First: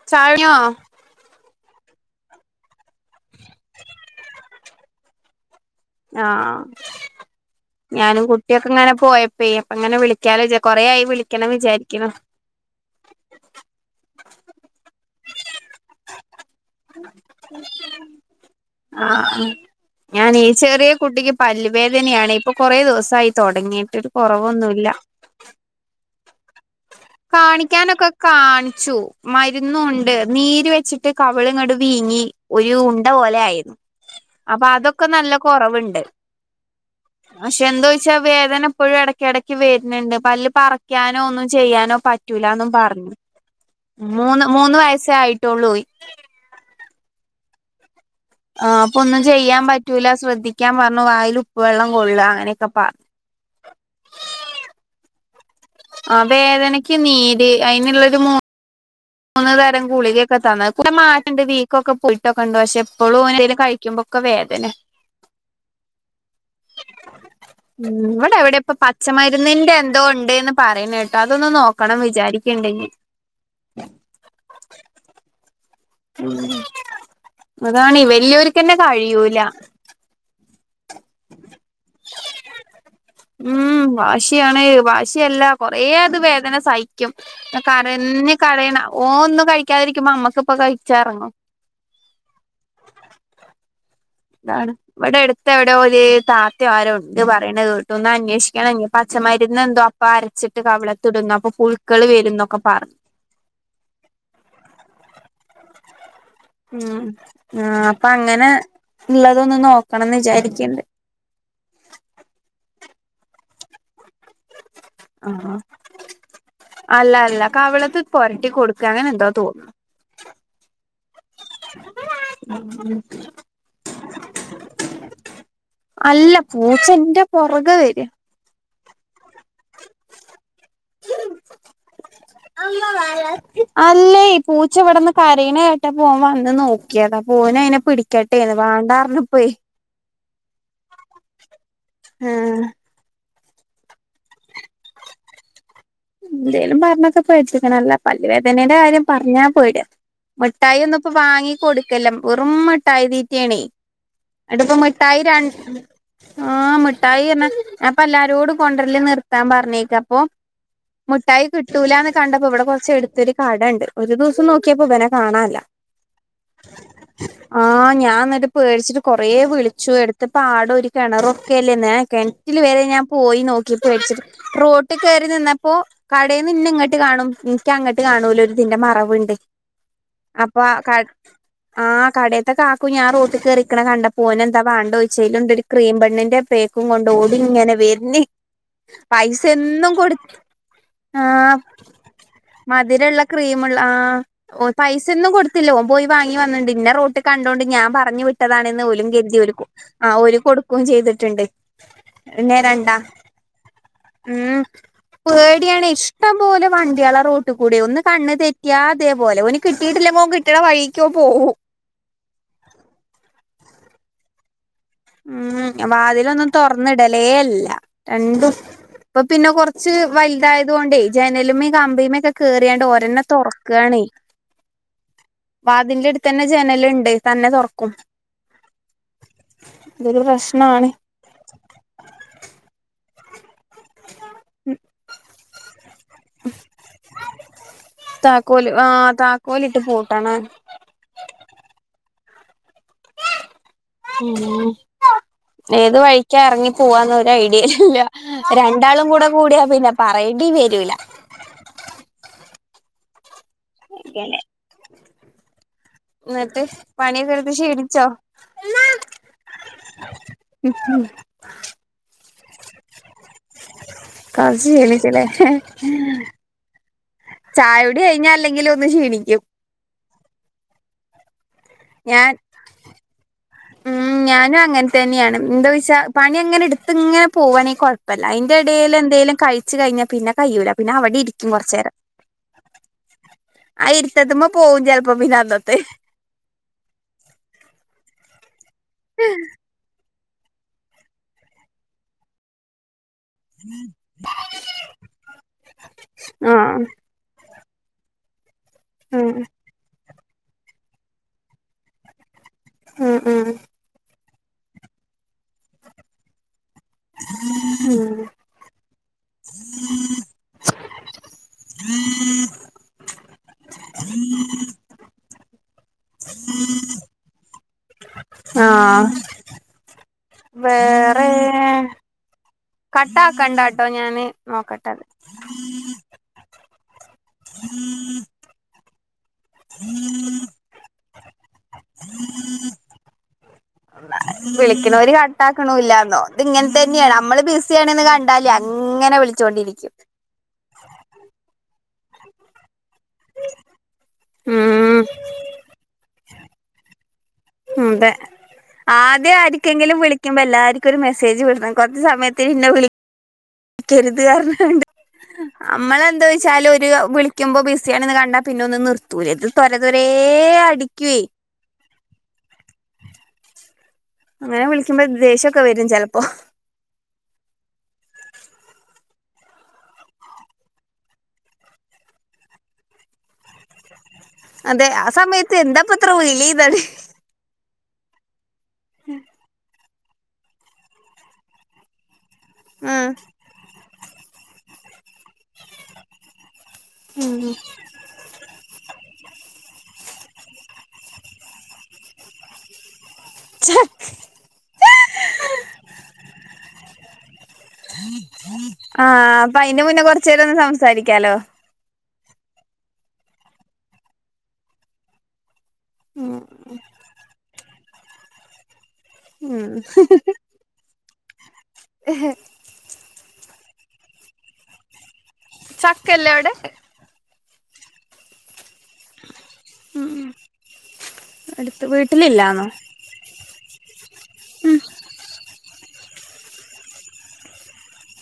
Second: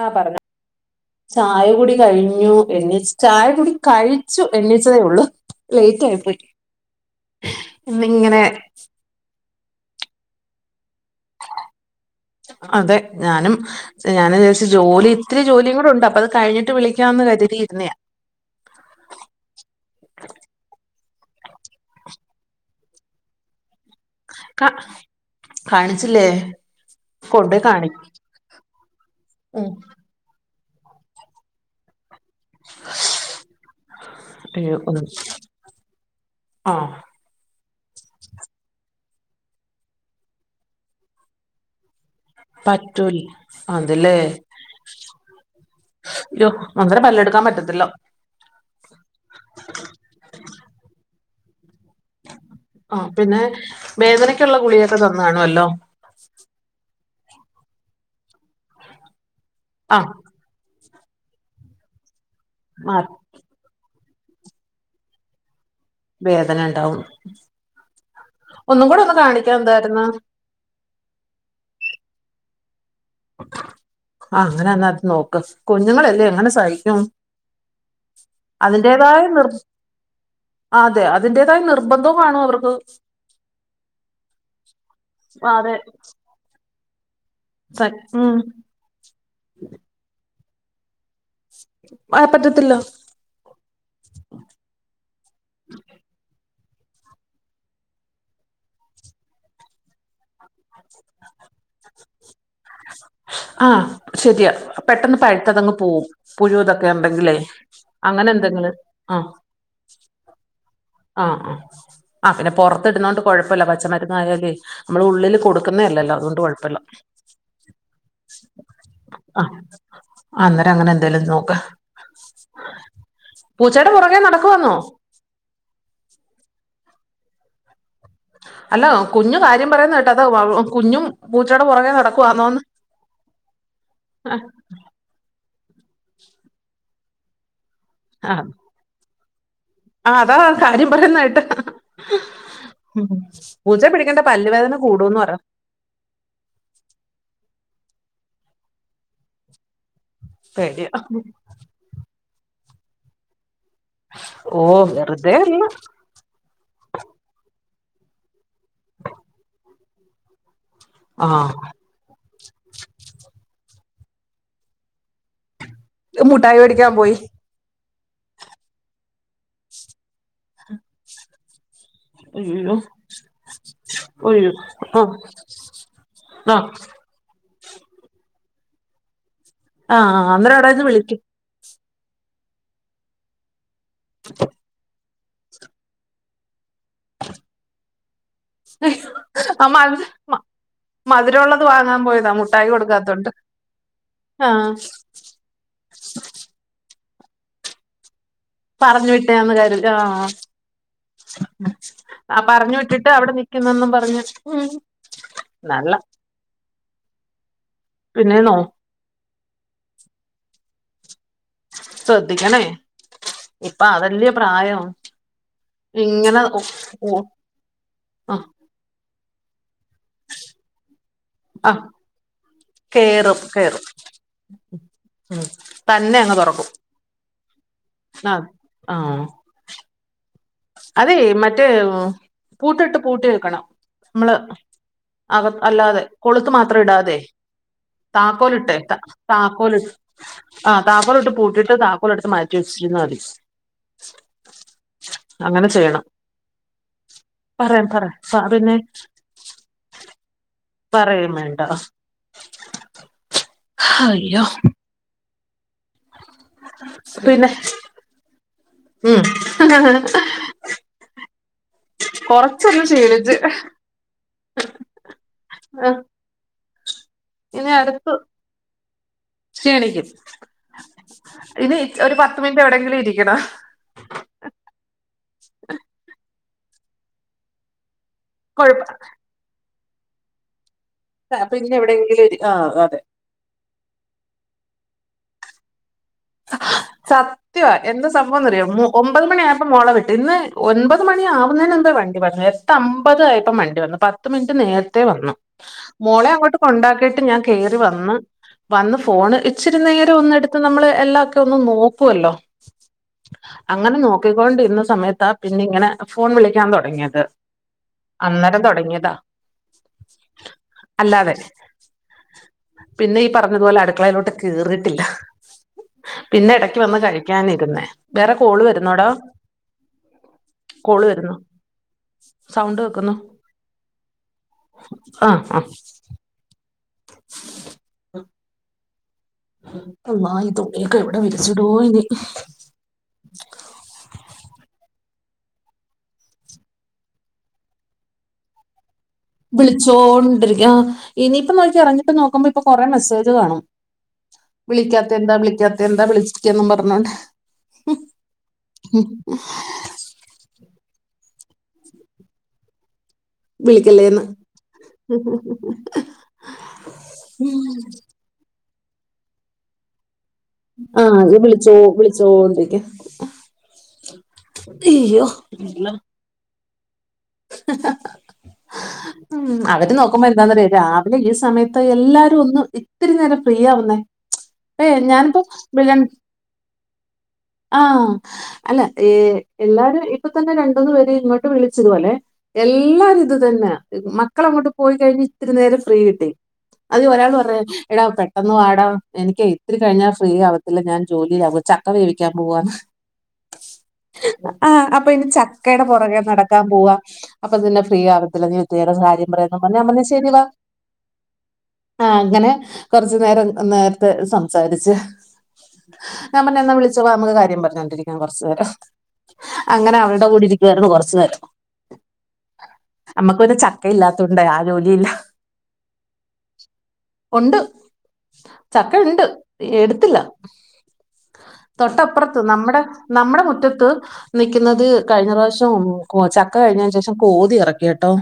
ആ പറഞ്ഞോ ചാഴഞ്ഞോ ചായ കൂടി കഴിഞ്ഞു എണീച്ച്ചായ കൂടി കഴിച്ചു എണ്ണിച്ചതേ ഒള്ളൂ ആഹ് ഞാനും ഇന്നിങ്ങനെ കുട്ടിയൊക്കെ ഇങ്ങനെ പോയ [unintelligible] അങ്ങനെ വിളിക്കാ കൊറെ ആയി വിളിക്കണം വിചാരിക്കുണു അതെ ഞാനും ഞാൻ വിജാരിച്ച് ജോലി ഇത്തിരി ജോലിയും കൂടെ ഉണ്ട് അപ്പൊ അത് കഴിഞ്ഞി ട്ട് വിളിക്കാന്ന് കരുതിയിരുന്നേ ആഹ് ആഹ് ഞാനീ ചെറിയ കുട്ടിക്ക് പല്ലുവേദനയാണ് ഇപ്പൊ കൊറേ ദിവസയി തൊടങ്ങീട്ട്. കാ കാണിച്ചില്ലേ? കൊണ്ട് കാണി കാണിക്കാനൊക്കെ കാണിച്ചു ഉം മരുന്നു ഒ നീര് വെച്ചിട്ട് കവള്ഇങ്ങട് വീങ്ങി ഒരു ഉണ്ട പോലെ ആയി അപ്പൊ അയ്യോ ഒന്ന് അതൊക്കെ നല്ല കൊറവുണ്ട്. ആഹ് പക്ഷെ എന്താചോയ്ച്ചാ വേദന ഇപ്പോഴും എടക്കിടക്ക് വരുന്നുണ്ട് പല്ല് പറിക്കാനോ ഒന്നും ചെയ്യാനോ പറ്റൂലന്നും പറഞ്ഞു പറ്റൂല അതല്ലേ മൂന്ന് മൂന്ന് വയസേ ആയിട്ടൊള്ളൂ അയ്യോ അന്നേരം പല്ലെടുക്കാൻ പറ്റത്തില്ല. ആ അപ്പൊന്നും ചെയ്യാൻ പറ്റൂല്ല ശ്രദ്ധിക്കാൻ പറഞ്ഞു വായിൽ ഉപ്പ് വെള്ളം കൊള്ള അങ്ങനെയൊക്കെ പ ആ പിന്നെ വേധനയ്ക്കുള്ള ഗുളികക്കെ തന്നാണ് വല്ലോ? ആ വേധനയ്ക്ക് നീര് അയ്ന്ള്ളര് മൂ മൂന്ന് തരം ആഹ് ഗുളികയൊക്കെ തന്ന് ഇപ്പല്ലെ മാറ്റണ്ട് വീക്കൊക്കെ പോയിട്ടൊക്കെണ്ട് പക്ഷെ മാ ഇപ്പഴും ഓന് എന്തേലും കഴി കഴിക്കുമ്പൊക്കെ വേധന വേധനണ്ടാവും ഉം വടെ എവ്ടെ ഇപ്പ പച്ചമരുന്നിന്റെ എന്തോ എന്തായിരുന്ന് ഉണ്ട്ന്ന് പറയ്ണേട്ടു അതൊന്ന് നോക്കണം വിചാരിക്ക്ണ്ട് ഞ്ഞി ആ അങ്ങനെന്ന അത് നോക്ക് കുഞ്ഞുങ്ങളെല്ലേ എങ്ങനെ ഉം സഹിക്കും അതാണ് വലിയോര്ക്കന്നെ അതിന്റെതായ കഴിയൂല നിർ അതെ അതിന്റേതായ നിർബന്ധം കാണോ അവർക്ക് ഉം വാശിയാണ് വാശിയല്ല അതെ കൊറെേ അത് വേധന സഹി ക്കും കരഞ് ഉം കരയ്ണ ഓ ഒന്നും കഴിക്കാതിരിക്കുമ്പോ അമ്മക്ക് പ്പ കഴിച്ചാ എറങ്ങോ? ആ എ പറ്റത്തില്ല. ഇതാണ്. ഇവടട്ത്ത് എവ്ടെയോ ഒര് താത്തയോ ആരോണ്ട് പറിണകേട്ടു ഒന്ന് അന്വേഷിക്കണഞ്ഞി പച്ചമരുന്ന് എന്തോ അപ്പ അരച്ചിട്ട് കവിളത്ടുംന്ന് അപ്പൊ പുഴുക്കള് വരുന്നൊക്കെ പറ ആ ശരിയാ പെട്ടെന്ന് പഴുത്ത അതങ്ങ് പോവും. പുഴുതൊക്കെ ഉം ഉണ്ടെങ്കിലേ ആ അപ്പൊ അങ്ങനെ എന്തെങ്കിലും ആ ഉള്ളതൊന്ന് നോക്കണംന്ന് വിചാരിക്കിണ്ട്. ആ ആ ആ പിന്നെ പൊറത്ത് ഇടുന്നോണ്ട് കൊഴപ്പല്ല പച്ചമരന്ന് ആയാലോയ് നമ്മള് ഉള്ളില് ആഹ് കൊടുക്കുന്നേ അല്ലല്ലോ അതുകൊണ്ട് കൊഴ്പ്പല്ല. അല്ല അല്ല കവിളത്ത് പൊരട്ടി കൊടുക്ക അങ്ങനെ എന്തോ അ തോന്നുന്നു അന്നേരം അങ്ങനെന്തേലും നോക്ക്. പൂച്ചയുടെ പുറകേ നടക്കുവാന്നോ. അല്ല പൂച്ചന്റെ പൊറകെ വര. അല്ലോ കുഞ് കാര്യം പറയുന്നകെട്ട് അതാ വഹ് വഹ് കുഞ്ഞും പൂച്ചടെ പുറകേ നട ആ അല്ലേയ് പൂച് ച്ച ഇവിടന്ന് കരയ്ണേട്ടപ്പോ ഓൻ വന്ന് നോക്കിയതാ അപ്പൊ ഓനയ്നെ ആഹ് പിടിക്കട്ടേന്ന് വാണ്ടർഞ്ഞപ്പൊയ്. ആ അതാ കാര്യം പറയുന്നേട്ടു ആഹ് ഉം പൂച്ചെ പിടിക്കണ്ട പല്ല്‌വേധന കൂടൂന്ന് പറ. എന്തേലും പർഞ്ഞൊക്കെ [unintelligible] അല്ലാ പല്ല് വേധനേന്റെ കാര്യം പർഞ്ഞാ പേട്യ മിഠായി പേടിയ ഒന്നും ഇപ്പോ വാങ്ങി കൊടുക്കല്ല വെറും മിഠായി തീറ്റാണേയ് ഓ എട്പ്പം മിട്ടായി വെറുതെ രണ്ട് അല്ല ആ മിഠായിർഞ ഞാപ്പ എല്ലാരോടും കൊണ്ടര്ല് നിർത്താൻ പറഞ്ഞേക്കപ്പോ. മുട്ടായി ആഹ് കിട്ടൂലാന്ന് കണ്ടപ്പോ ഇവിടെ കുറച്ച്ട്ത്തൊരു കടണ്ട് ഒരു ദിവസം നോക്കിയപ്പോ ഇവനെ കാണാല്ല. ല് മുട്ടായി വേടിക്കാൻപോയി. ആ ഞാൻ ന്ന്ട്ട് പേട് ച്ച്ട്ട് കൊറേ വിളിച്ചു എടുത്ത്പാടും ഒരു കെണറും ഒക്കെ അല്ലന്നേ കെൺറ്റില് അയ്യോ വരെ ഞാൻ പോയി നോക്കി പേട്ച്ചിട്ട് അയ്യോ ആഹ് റോട്ടികേറിനിന്നപ് പ്പൊ കടേന്ന് ന്നെ ആഹ് ഇൻങ്ങട്ട് കാണും ഇൻക്കങ്ങട്ട് കാണൂല ഒര്തിന്റെ മറവ്ണ്ട്. ആഹ് അന്നേരം അപ്പൊ ആ അവിടെന്ന് കട് വിളിക്ക് ആ കടേത്തെ കാക്കു ഞാൻറേട്ട് കേറിക്കണ കണ്ടപ്പോ ഒനെന്താവാണ്ടോയ്ച് ചേലുണ്ട് ഒരു ക്രീം ബണ്ണിന്റെ പേക്കും കൊണ്ട് ഓടിങ്ങനെ വര്ന്. ആ പൈസന്നും മധു കൊട്. ആ മധുരമുള്ളത് വാങ്ങാൻ പോയതാ മുട്ടായി മധുരള്ള കൊടുക്കാത്തോണ്ട് ക്രീംമ്ള്ള ആ ഓ ആഹ് പൈസന്നും കൊട് ത്തില്ല ഓ പോയി വാങ്ങി വന്ന്ണ്ട് ഇന്നെറോട്ട് കണ്ടോണ്ട് ഞൻ പറഞ്ഞിവിട്ട്. ട്ടതാണെന്ന് ഓലും പറഞ്ഞു കര്തി വിട്ടയാന്ന് ഓല് കൊ കരുതി ആ ആഹ് ഓല് കൊടുക്കും ചെയ്ത്ട്ട്ണ്ട് ന്നെ രണ്ടാ കിന്നന്നും പറഞ് ഉം പേടിയാണ് നല്ല ഇഷ്ടം പോലെ വണ്ടിയള റോട്ട്കൂടെ ഒന്ന് കണ്ണ് പിന്നെ നോ തെറ്റിയ ഇതേപോലെ ഓല് കിട്ടിയിട്ടില്ലേ മോൻ കിട്ടണ വഴീക്കോ പോവും. ശ്രദ്ധിക്കണേ ഇപ്പൊ അതല്ലേ പ്രായം ഉം ഇങ്ങനെ വാതിലൊന്നും ഓ ഓ തൊറന്നിടലേല്ല ആഹ് രണ്ടും. ഇപ്പൊ പിന്നെ കൊറച്ച് വലുതായതോണ്ടേ ജനലുമ്മെ ആഹ് കമ്പിമെക്കെ. കേറിയാണ്ട് ഓരെന്നെ കേറും കേറും തൊറക്കാണേ. [inaudible] തന്നെ വാതില്ന്റെടുത്തന്നെ ജനല്ണ്ട് തന്നെ തുറക്കും. ഹാ ആ ഇതൊരു പ്രശ്നാണ്. അതെ മറ്റേ പൂട്ടിട്ട് പൂട്ടി വെക്കണം. മ്മ്ള് അവ അല്ലാതെ കൊളുത്ത് മാത്രം ഇടാതെ താക്കോല് ആ താക്കോലിട്ടേക്ക താക്കോലിട്ട് താക്കോല്. പൂട്ടണം ആ താക്കോലിട്ട് പൂട്ടിട്ട് താക്കോലെടുത്ത് മാറ്റി വെച്ചിരുന്ന മതി ഉം മ്മ് അങ്ങനെ ഏത് ചെയ്യണം വഴിക്കാഎറങ്ങി പോവാന്നൊരായിടെ പറയാം ഇല്ല പറയാം പിന്നെ രണ്ടാളും കൂടെ കൂടിയ പിന്നെ പറയേണ്ടി വരൂ പറയേം വേണ്ട ഹയ്യോ ഇന്നിട്ട് പണിയൊക്കെ പിന്നെ ഇട്ത്ത് ക്ഷീണിച്ചോ ഉം ഉം ഹും കൊറച്ചൊന്ന് ഷീണിച്ച് കൊറച്ച് ക്ഷീണിച്ചലേ? ഇനി ചായ കുടി അടുത്ത് കഴിഞ്ഞാ അല്ലെങ്കിലും ഒന്ന് ക്ഷീണിക്കും ക്ഷീണിക്കും ഇനി ഒരു ഞാൻ പത്ത് മിനിറ്റ് എവടെങ്കിലും ഇരിക്കണം ഉം ഞാനും അങ്ങൻ തന്ന്യാണ് എന്തോയ്ച്ചാ പണി അങ്ങനെ ഇട്ത്ത് ങ്ങനെ പോവാണേ കൊഴ പ്പല്ല ഐന്റെ കൊഴപ്പ എടേലെ ന്തേലും കഴിച്ചു കഴിഞ്ഞാ പിന്നെ കയ്യൂല പിന്നെ അവ ടിരിക്കും പിന്നെ കൊറച്ചേരം എവിടെയെങ്കിലും ഒരു ആ അതെ ആ ഇര്ത്തത്ത്മ്മെ പോകും ചെലപ്പോ പിന്ന അന്നത്തെ സത്യവാ എന്താ സംഭവ ന്നറിയോ ഒമ്പത് മണി ആയപ്പോ മോളെ വിട്ട് ഇന്ന് ഒൻപത് മണി ആവുന്നെ മുമ്പ് വണ്ടി വന്നു എട്ട അമ്പത് ആയി പ്പം വണ്ടി വന്നു പത്ത് മിനിറ്റ് നേരത്തെ വന്നു മോളെ അങ്ങോട്ട് ആഹ് കൊണ്ടാക്കീട്ട് ഞാൻ കേറി വന്ന് വന്ന് ഉം ഫോണ് ഇച്ചിരി നേരം ഒന്നെട്ത്ത് നമ്മള് എല്ലാ ഒക്കെ ഒന്ന് നോക്കുവല്ലോ ഉം ഉം അങ്ങനെ നോ ക്കി കൊണ്ടിര്ന്ന സമയത്താ പിന്നെ ഇങ്ങനെ ഫോൺ വിളിക്കാൻ തൊടങ്ങിയത് ഉം അന്നേരം തൊടങ്ങിയതാ അല്ലാതെ പിന്നെ ഈ പറഞ്ഞതുപോലെ അട്ക്കളയിലോട്ട് കേറീട്ടില്ല പിന്നെ എടക്ക് വന്ന് കഴിക്കാനിര്ന്നേ വേറെ കോള് വെരുന്നോടോ വേറേ സൗണ്ട് വെക്കുന്നു കട്ടാക്കണ്ടാട്ടോ ഞാന് നോക്കട്ടെ ആ ആ അള്ളാ ഇതൊക്കെ ഇത് എവിടെ വിരിച്ചിടോ ഇനി [inaudible] വിളിക്ക്ണോര് കട്ടാക്ക്ണൂല്ലാന്നോ ഇത് ഇങ്ങൻ തന്നേണ് നമ്മള് ബിസി ആണ്ന്ന് കൺ ണ്ടാല് അങ്ങനെ വിളി വിളിച്ചോണ്ടിരിക്കും ആ ഇനീപ്പൊ നോക്കിക്കോ ഇറഞ്ഞിട്ട് നോക്കുമ്പോ ഇപ്പ കൊറെ മെസ്സേജ് കാണും ഉം വിളിക്കാത്തെന്താ വിളിക്കാത്തെ ന്താ വിളിച്ചിക്കേന്നും പറഞ്ഞോണ്ട് ഉം തെ ആദ്യ ആരി ക്കെങ്കിലും വിളിക്കുമ്പോ എല്ലാര്ക്കൊര് മെസേജ് വിടണം കൊർച്ച് സമയത്തിന് ഇന്നെ വിളി ക്കര്ത് വിളിക്കല്ലേന്ന് പർഞ്ഞ്ങ്ങാണ്ട്അമ്മളെ ന്തേയ്ച്ചാല് ഓര് വിളിക്ക്മ്പോ ബിസ്യാണ്ന്ന് കണ്ടാ പിന്നൊന്ന് നിർത്തൂലെ ത് തൊര തൊരേയ ആഹ് അത് വിളിച്ചോ വിളിച്ചോണ്ടിരിക്കും അങ്ങനെ വിളിക്കുമ്പോ ദേഷ്യൊക്കെ വരും ചെലപ്പോ ഉം അവര് നോക്കുമ്പോ എന്താന്നറിയോ രാവിലെ ഈ സമയത്ത് എല്ലാരു ഒന്ന് ഇത്തിരി നേരം ഫ്രീ ആവുന്നേ അതെ ഏഹ് ആ സമയത്ത് എന്താ പ്പത്ര വിളീന്നാണ് ആഹ് അല്ല ഏഹ് എല്ലാരും ഈ ഇപ്പ തന്നെ രണ്ടൂന്ന് പേര് ഇങ്ങോട്ട് വിളിച്ചിതു പോലെ എല്ലാരും ഉം. ഇത് തന്നാ മക്കളങ്ങോട്ട് പോയി കഴിഞ്ഞ് ഇത്തിരി നേരം ഫ്രീ കിട്ടി അതിൽ ഒരാള് പറയാ എടാ പെട്ടെന്ന് വാടാ എനിക്കേ ഇത്തിരി കഴിഞ്ഞാ ഫ്രീ ആവത്തില്ല ഞാൻ ജോലീലാവും ചക്ക വേവിക്കാൻ പോവാന്ന് ഛെ. ആഹ് അപ്പ ഇനി ചക്കേടെ പൊറകെ നടക്കാം പോവാം അപ്പ പിന്നെ ഫ്രീ ആവത്തില്ല നീ ഇത്തിരി നേരം ആ കാര്യം പറയെന്ന് പറഞ്ഞ് അപ്പൊ അതിന്റെ മുന്നേ ഞാൻപറഞ്ഞ് കുറച്ചു ശെരി വാ നേരം ഒന്ന് സംസാരിക്കാലോ ആഹ് അങ്ങനെ കൊറച്ച് നേരം നേരത്തെ സംസാരിച്ച് ഞാൻ ഉം. പറഞ്ഞു എന്നാ വിളിച്ചോളാം നമ്മക്ക് കാര്യം പറഞ്ഞോണ്ടിരിക്കാം കൊറച്ച് നേരം അങ്ങനെ അവരുടെ കൂടി ഇരിക്കു വാര്ന്നു കൊറച്ച് നേരം [unintelligible] നമ്മക്ക് പിന്നെ ചക്ക ഇല്ലാത്തോണ്ടേ ആഹ് ജോലിയില്ല ചക്കല്ലേ അവിടെ ഒണ്ട് ചക്ക ഉണ്ട് എടുത്തില്ല അടുത്ത് തൊട്ടപ്പുറത്ത് വീട്ടിലില്ലാന്നോ നമ്മുടെ നമ്മുടെ മുറ്റത്ത് നിക്കുന്നത് കഴിഞ്ഞ പ്രാവശ്യം ചക്ക കഴിഞ്ഞതിന് ശേഷം. കോതി എറക്കി കേട്ടോ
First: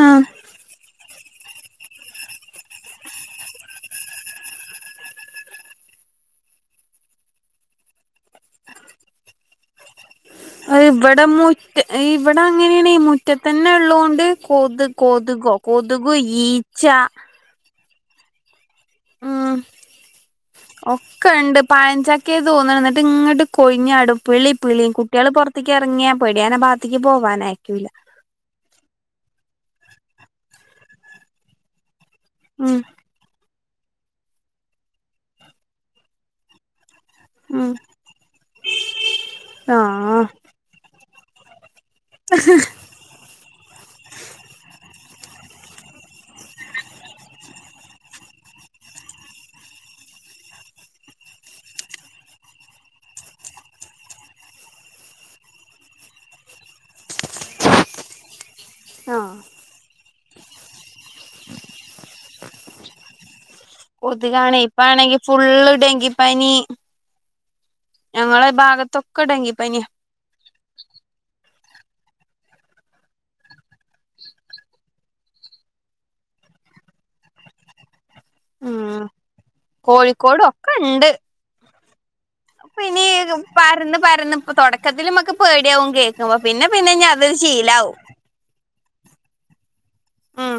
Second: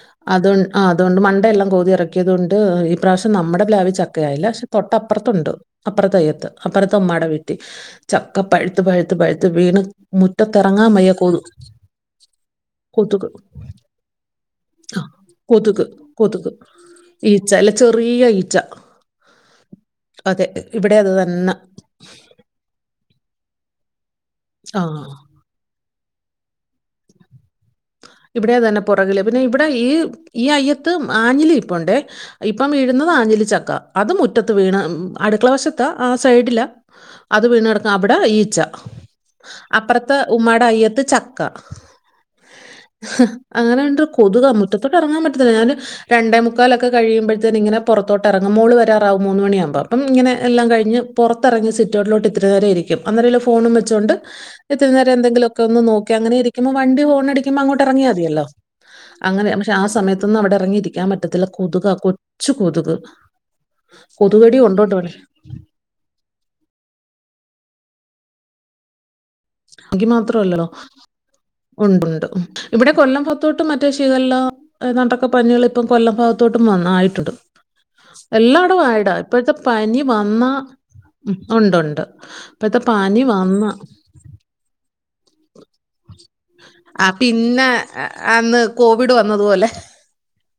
ആ അത് ആഹ് അതുകൊണ്ട് മണ്ടയെല്ലാം കോതിയിറക്കിയത് കൊണ്ട് ഈ പ്രാവശ്യം നമ്മുടെ പ്ലാവി ച്ചക്കയായില്ല പക്ഷെ തൊട്ടപ്പുറത്തുണ്ട്. അപ്പറത്തയ്യത്ത് അപ്പറത്തെ ഉമ്മാടെ വീട്ടിൽ ചക്ക പഴുത്ത് പഴുത്ത് പഴുത്ത് വീണ്. മുറ്റത്തെറ [unintelligible] ഇവിടെ അങ്ങനേണെ കൊതുക് മുറ്റത്തന്നെ ഉള്ളോണ്ട് കൊതു ആ, കൊതുക കൊതുക് ഈച്ച. ഈച്ച ല്ല ചെറിയ ഈച്ച ഉം അതെ ഇവിടേം അത് തന്ന പഴഞ്ചക്കേ തോന്നണ് ന്നിട്ട് ഇങ്ങോട്ട് കൊഴിഞ്ഞാടും പിള്ളിപ്പിളീം ആ കുട്ടികള് പൊറ ത്തേക്ക് എറങ്ങിയാ പേടിയാനാ ഭാഗത്തേക്ക് പോകാനയക്കൂല ഇവിടെ അതന്നെ പൊറകില് പിന്നെ ഇവിടെ ഈ ഈ അയ്യത്ത് ആഞ്ഞിലിപ്പോണ്ടേ ഇപ്പം ഉം വീഴുന്നത് ആഞ്ഞിലിച്ചക്ക അത് മുറ്റത്ത് വീണ് അടുക്കള വശത്തെ ആഹ് സൈഡിലാ അത് ഉം വീണെടക്കാ അവിടെ ഈച്ച അപ്പറത്തെ ആ ഉമ്മാടെ അയ്യത്ത് ചക്ക. [unintelligible] അങ്ങനെ ഉണ്ട് കൊതുകാ മുറ്റത്തോട്ട് എറങ്ങാൻ പറ്റത്തില്ല ഞാനൊരു രണ്ടേ മുക്കാലൊക്കെ കഴിയുമ്പൊഴത്തേന് ഇങ്ങനെ പൊറത്തോട്ടെറങ്ങും മോൾ വരാറാവും മൂന്ന്മണിയാവുമ്പോ അപ്പം ഇങ്ങെനെ എല്ലാം കഴിഞ്ഞ് പൊറത്തെറങ്ങി സിറ്റവ് ട്ടിലോട്ട് ഇത്തിരി നേരം ഇരിക്കും അന്നേരം ഇല്ല ഫോണും വെച്ചോണ്ട് ഇത്തിരി നേരം എന്തെങ്കിലു ഒക്കെ ഒന്ന് നോക്കി അങ്ങനേ ഇ രിക്കുമ്പോ വണ്ടി ഹോ ഹോണടിക്കുമ്പൊ അങ്ങോട്ട് എറങ്ങിയാ മതിയല്ലോ ആഹ് അങ്ങനെ പക്ഷെ ആ സമയത്ത്. ത്തൊന്നും അവിടെ ഇറങ്ങിയിരിക്കാൻ പറ്റത്തില്ല കൊതുക കൊച്ചു കൊതുക് കൊതുകാണ് കൊതുകടി കോണ്ടോണ്ടേ വന് ഇപ്പാണെങ്കി ഫുള്ള് ഡെങ്കിപ്പനി ഞങ്ങളെ ഭാഗത്തൊക്കെ ഡെങ്കി അഖി മാത്രല്ല ഉണ്ട് ണ്ട് ഇവിടെ കൊല്ലം പൊത്തോട്ടും മറ്റേ ക്ഷേ ഇതല്ലാം ഏതാണ്ടൊക്കെ പനി കൾ ഇപ്പം കൊല്ലം ഭാഗത്തോട്ടും വ ന്നായിട്ടുണ്ട് എല്ലാടവും ഉം ആയടാ ഇപ്പഴത്തെ പനി കോഴിക്കോടും വന്നാ ഉം ഉണ്ട്ണ്ട് പ്പം എണീക്കും പരന്ന് പരന്ന് പ്പം തൊടക്കത്തില് മ്മക്ക് പേടിയാവും കേ ആ പിന്നെ അന്ന് കോവിഡ് വന്നതുപോലെ ഉം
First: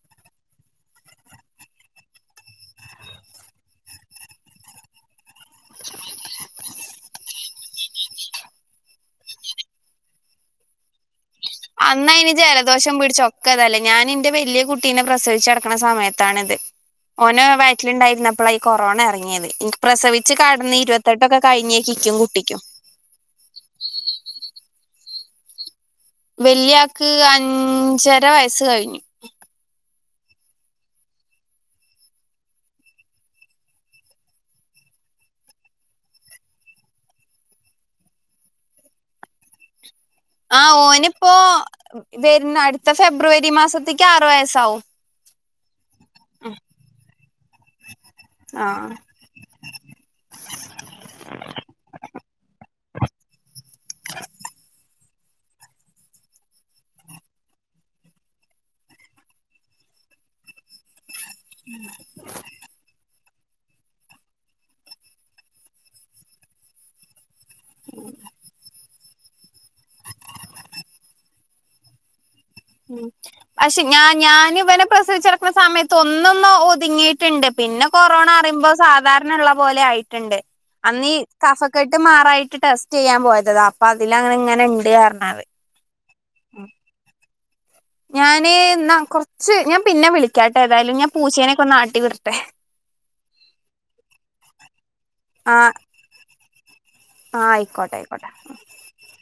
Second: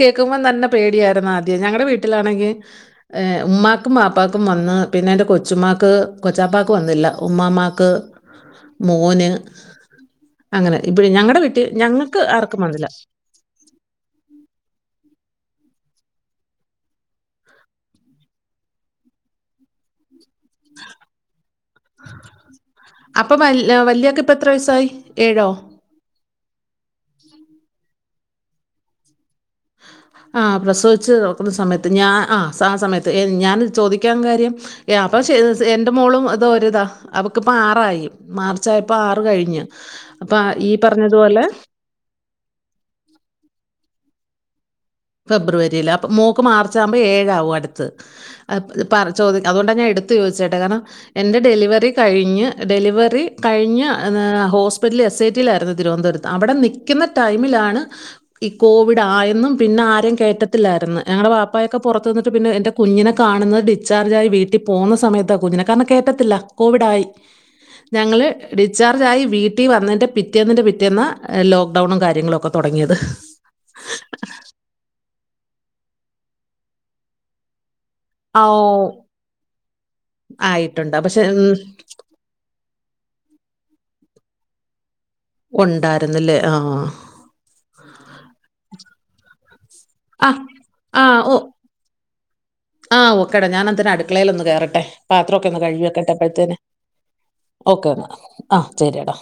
കേൾക്കുമ്പം തന്നെ പേടിയാര്ന്ന് ആദ്യം ഞങ്ങടെ വീട്ടിലാണെങ്കി ഉമ്മാക്കും വാപ്പക്കും വന്ന് പിന്നെ എന്റെ കൊച്ചുമ്മാക്ക് കൊച്ചാപ്പാക്ക് വന്നില്ല ഉമ്മാ മ്മാ ക്ക് മോന് അങ്ങനെ ഇപ്പഴേ ഞങ്ങടെ വീ അന്നയ്ന് ജലദോഷം പിടിച്ചാ ഒ ക്കതല്ലേ ഞാന് ഇന്റെ വല്ല്യ കുട്ടീനെ പ്രസവിച്ചട്ക്ക്ണ സമയത്താണ്ത് ഓന് വയറ്റിലുണ്ടായിര് ന്ന പ്പളാ ഈ കൊറോണ ഇറങ്ങിയത് ഇൻക്ക് പ്രസവിച്ചു കെട്ന്ന് ഇരുപത്തെട്ടൊക്കെ കഴിഞ്ഞ് ഇ ക്കും കുട്ടിക്കും. അപ്പം വൽ വല്യാക്ക് ഇപ്പം എത്ര വയസ്സായി ഏഴോ വല്യാക്ക് അഞ്ചര വയസ്സ് കഴിഞ്ഞു ആ പ്രസവിച്ച് നോക്കുന്ന സമയത്ത് ഞാൻ ആ സ ആ സമയത്ത് ഞാനത് ചോദിക്കാൻ കാര്യം ഏ അപ്പൊ ശരി എന്റെ മോളും ഇത് ഒര്താ അവക്ക് പ്പോ ആറായി മാർച്ച് ആയപ്പോ ആറ് കഴിഞ്ഞ് അപ്പ ആ ഈ ഓനിപ്പോ പറഞ്ഞതുപോലെ വരുന്ന അടുത്ത ഫെബ്രുവരി മാസത്തേക്ക് ആറു വയസ്സാവും. ഫെബ്രുവരിയില് അപ്പം മോൾക്ക് മാർച്ച് ആകുമ്പം ഏഴാകും അടുത്ത് ആഹ് പർ ചോദ് അതുകൊണ്ടാ ഞാ എടുത്ത് ചോദിച്ചേട്ടെ കാരണം എന്റെ ഡെലിവറി കഴിഞ്ഞ് ഡെലിവറി കഴിഞ് ഹോസ്പിറ്റൽ എസ് ഐ ടി യിലായിരുന്നു തിരുവനന്തപുരത്ത് അവിടെ നി ക്കുന്ന ടൈമിലാണ് ഈ കോവിഡ് ആയെന്നും പിന്നെ ആരേ കയറ്റത്തില്ലായിരുന്നു ഞങ്ങളുടെ വാപ്പായൊക്കെ പുറത്ത് നിന്നിട്ട് പിന്നെ എൻ്റെ കുഞ്ഞിനെ കാണുന്നത് ഡിസ്ചാർജ് ആയി വീട്ടിൽ പോന്ന സമയത്താ കുഞ്ഞിനെ കാരണം കേറ്റത്തില്ല കോവിഡായി ഞങ്ങള് ഡിസ്ചാർജയി വീട്ടി വന്നെന്റെ പിറ്റേന്നിന്റെ പിറ്റേന്ന് ലോക്ക്ഡൗണും കാര്യങ്ങളും ക്കെ മ് പക്ഷെ ഞാൻ ഞാന് ഇവനെ പ്രസവിച്ചട്ക്ക്ണസമയത്ത് ഒന്നന്ന് ഒതുങ്ങി ട്ട്ണ്ട് പിന്നെ കൊറോണ ആ അറിയുമ്പോ ഓ സാധാരണ ഉള്ള പോലെ ആയിട്ടുണ്ട് ആയിട്ടുണ്ട്. അന്ന് ഈ പക്ഷെ ഉം കഫക്കെട്ട് മാറായിട്ട് ടെസ്റ്റ് ചെയ്യാൻ പോയത താ അപ്പൊ അതില് അങ്ങനെ ഇങ്ങനെ ഇണ്ട് അറിഞ്ഞത് ഉണ്ടായിരുന്നില്ലേ ആഹ് ഞാന് ന്നാ കൊറ്ച്ച് ഞാൻ പിന്നെ ആഹ്. വിളിക്കാട്ടെ ഏതായാലും ഞാൻ പൂച്ചേനെക്കെ ഒന്ന് ആട്ടി വിടട്ടെ ആ ഓക്കേ ഡാ ഞാൻ അതിന് അടുക്കളയിലൽ ഒന്ന് കേറട്ടെ പാത്രൊക്കെ ഒന്ന് ആഹ് കഴുകി വക്കട്ടെ അപ്പഴത്തേന് ആഹ് ഓക്കെ ആയിക്കോട്ടെ ന്നാ ആയിക്കോട്ടെ ആഹ് ശരി ടാ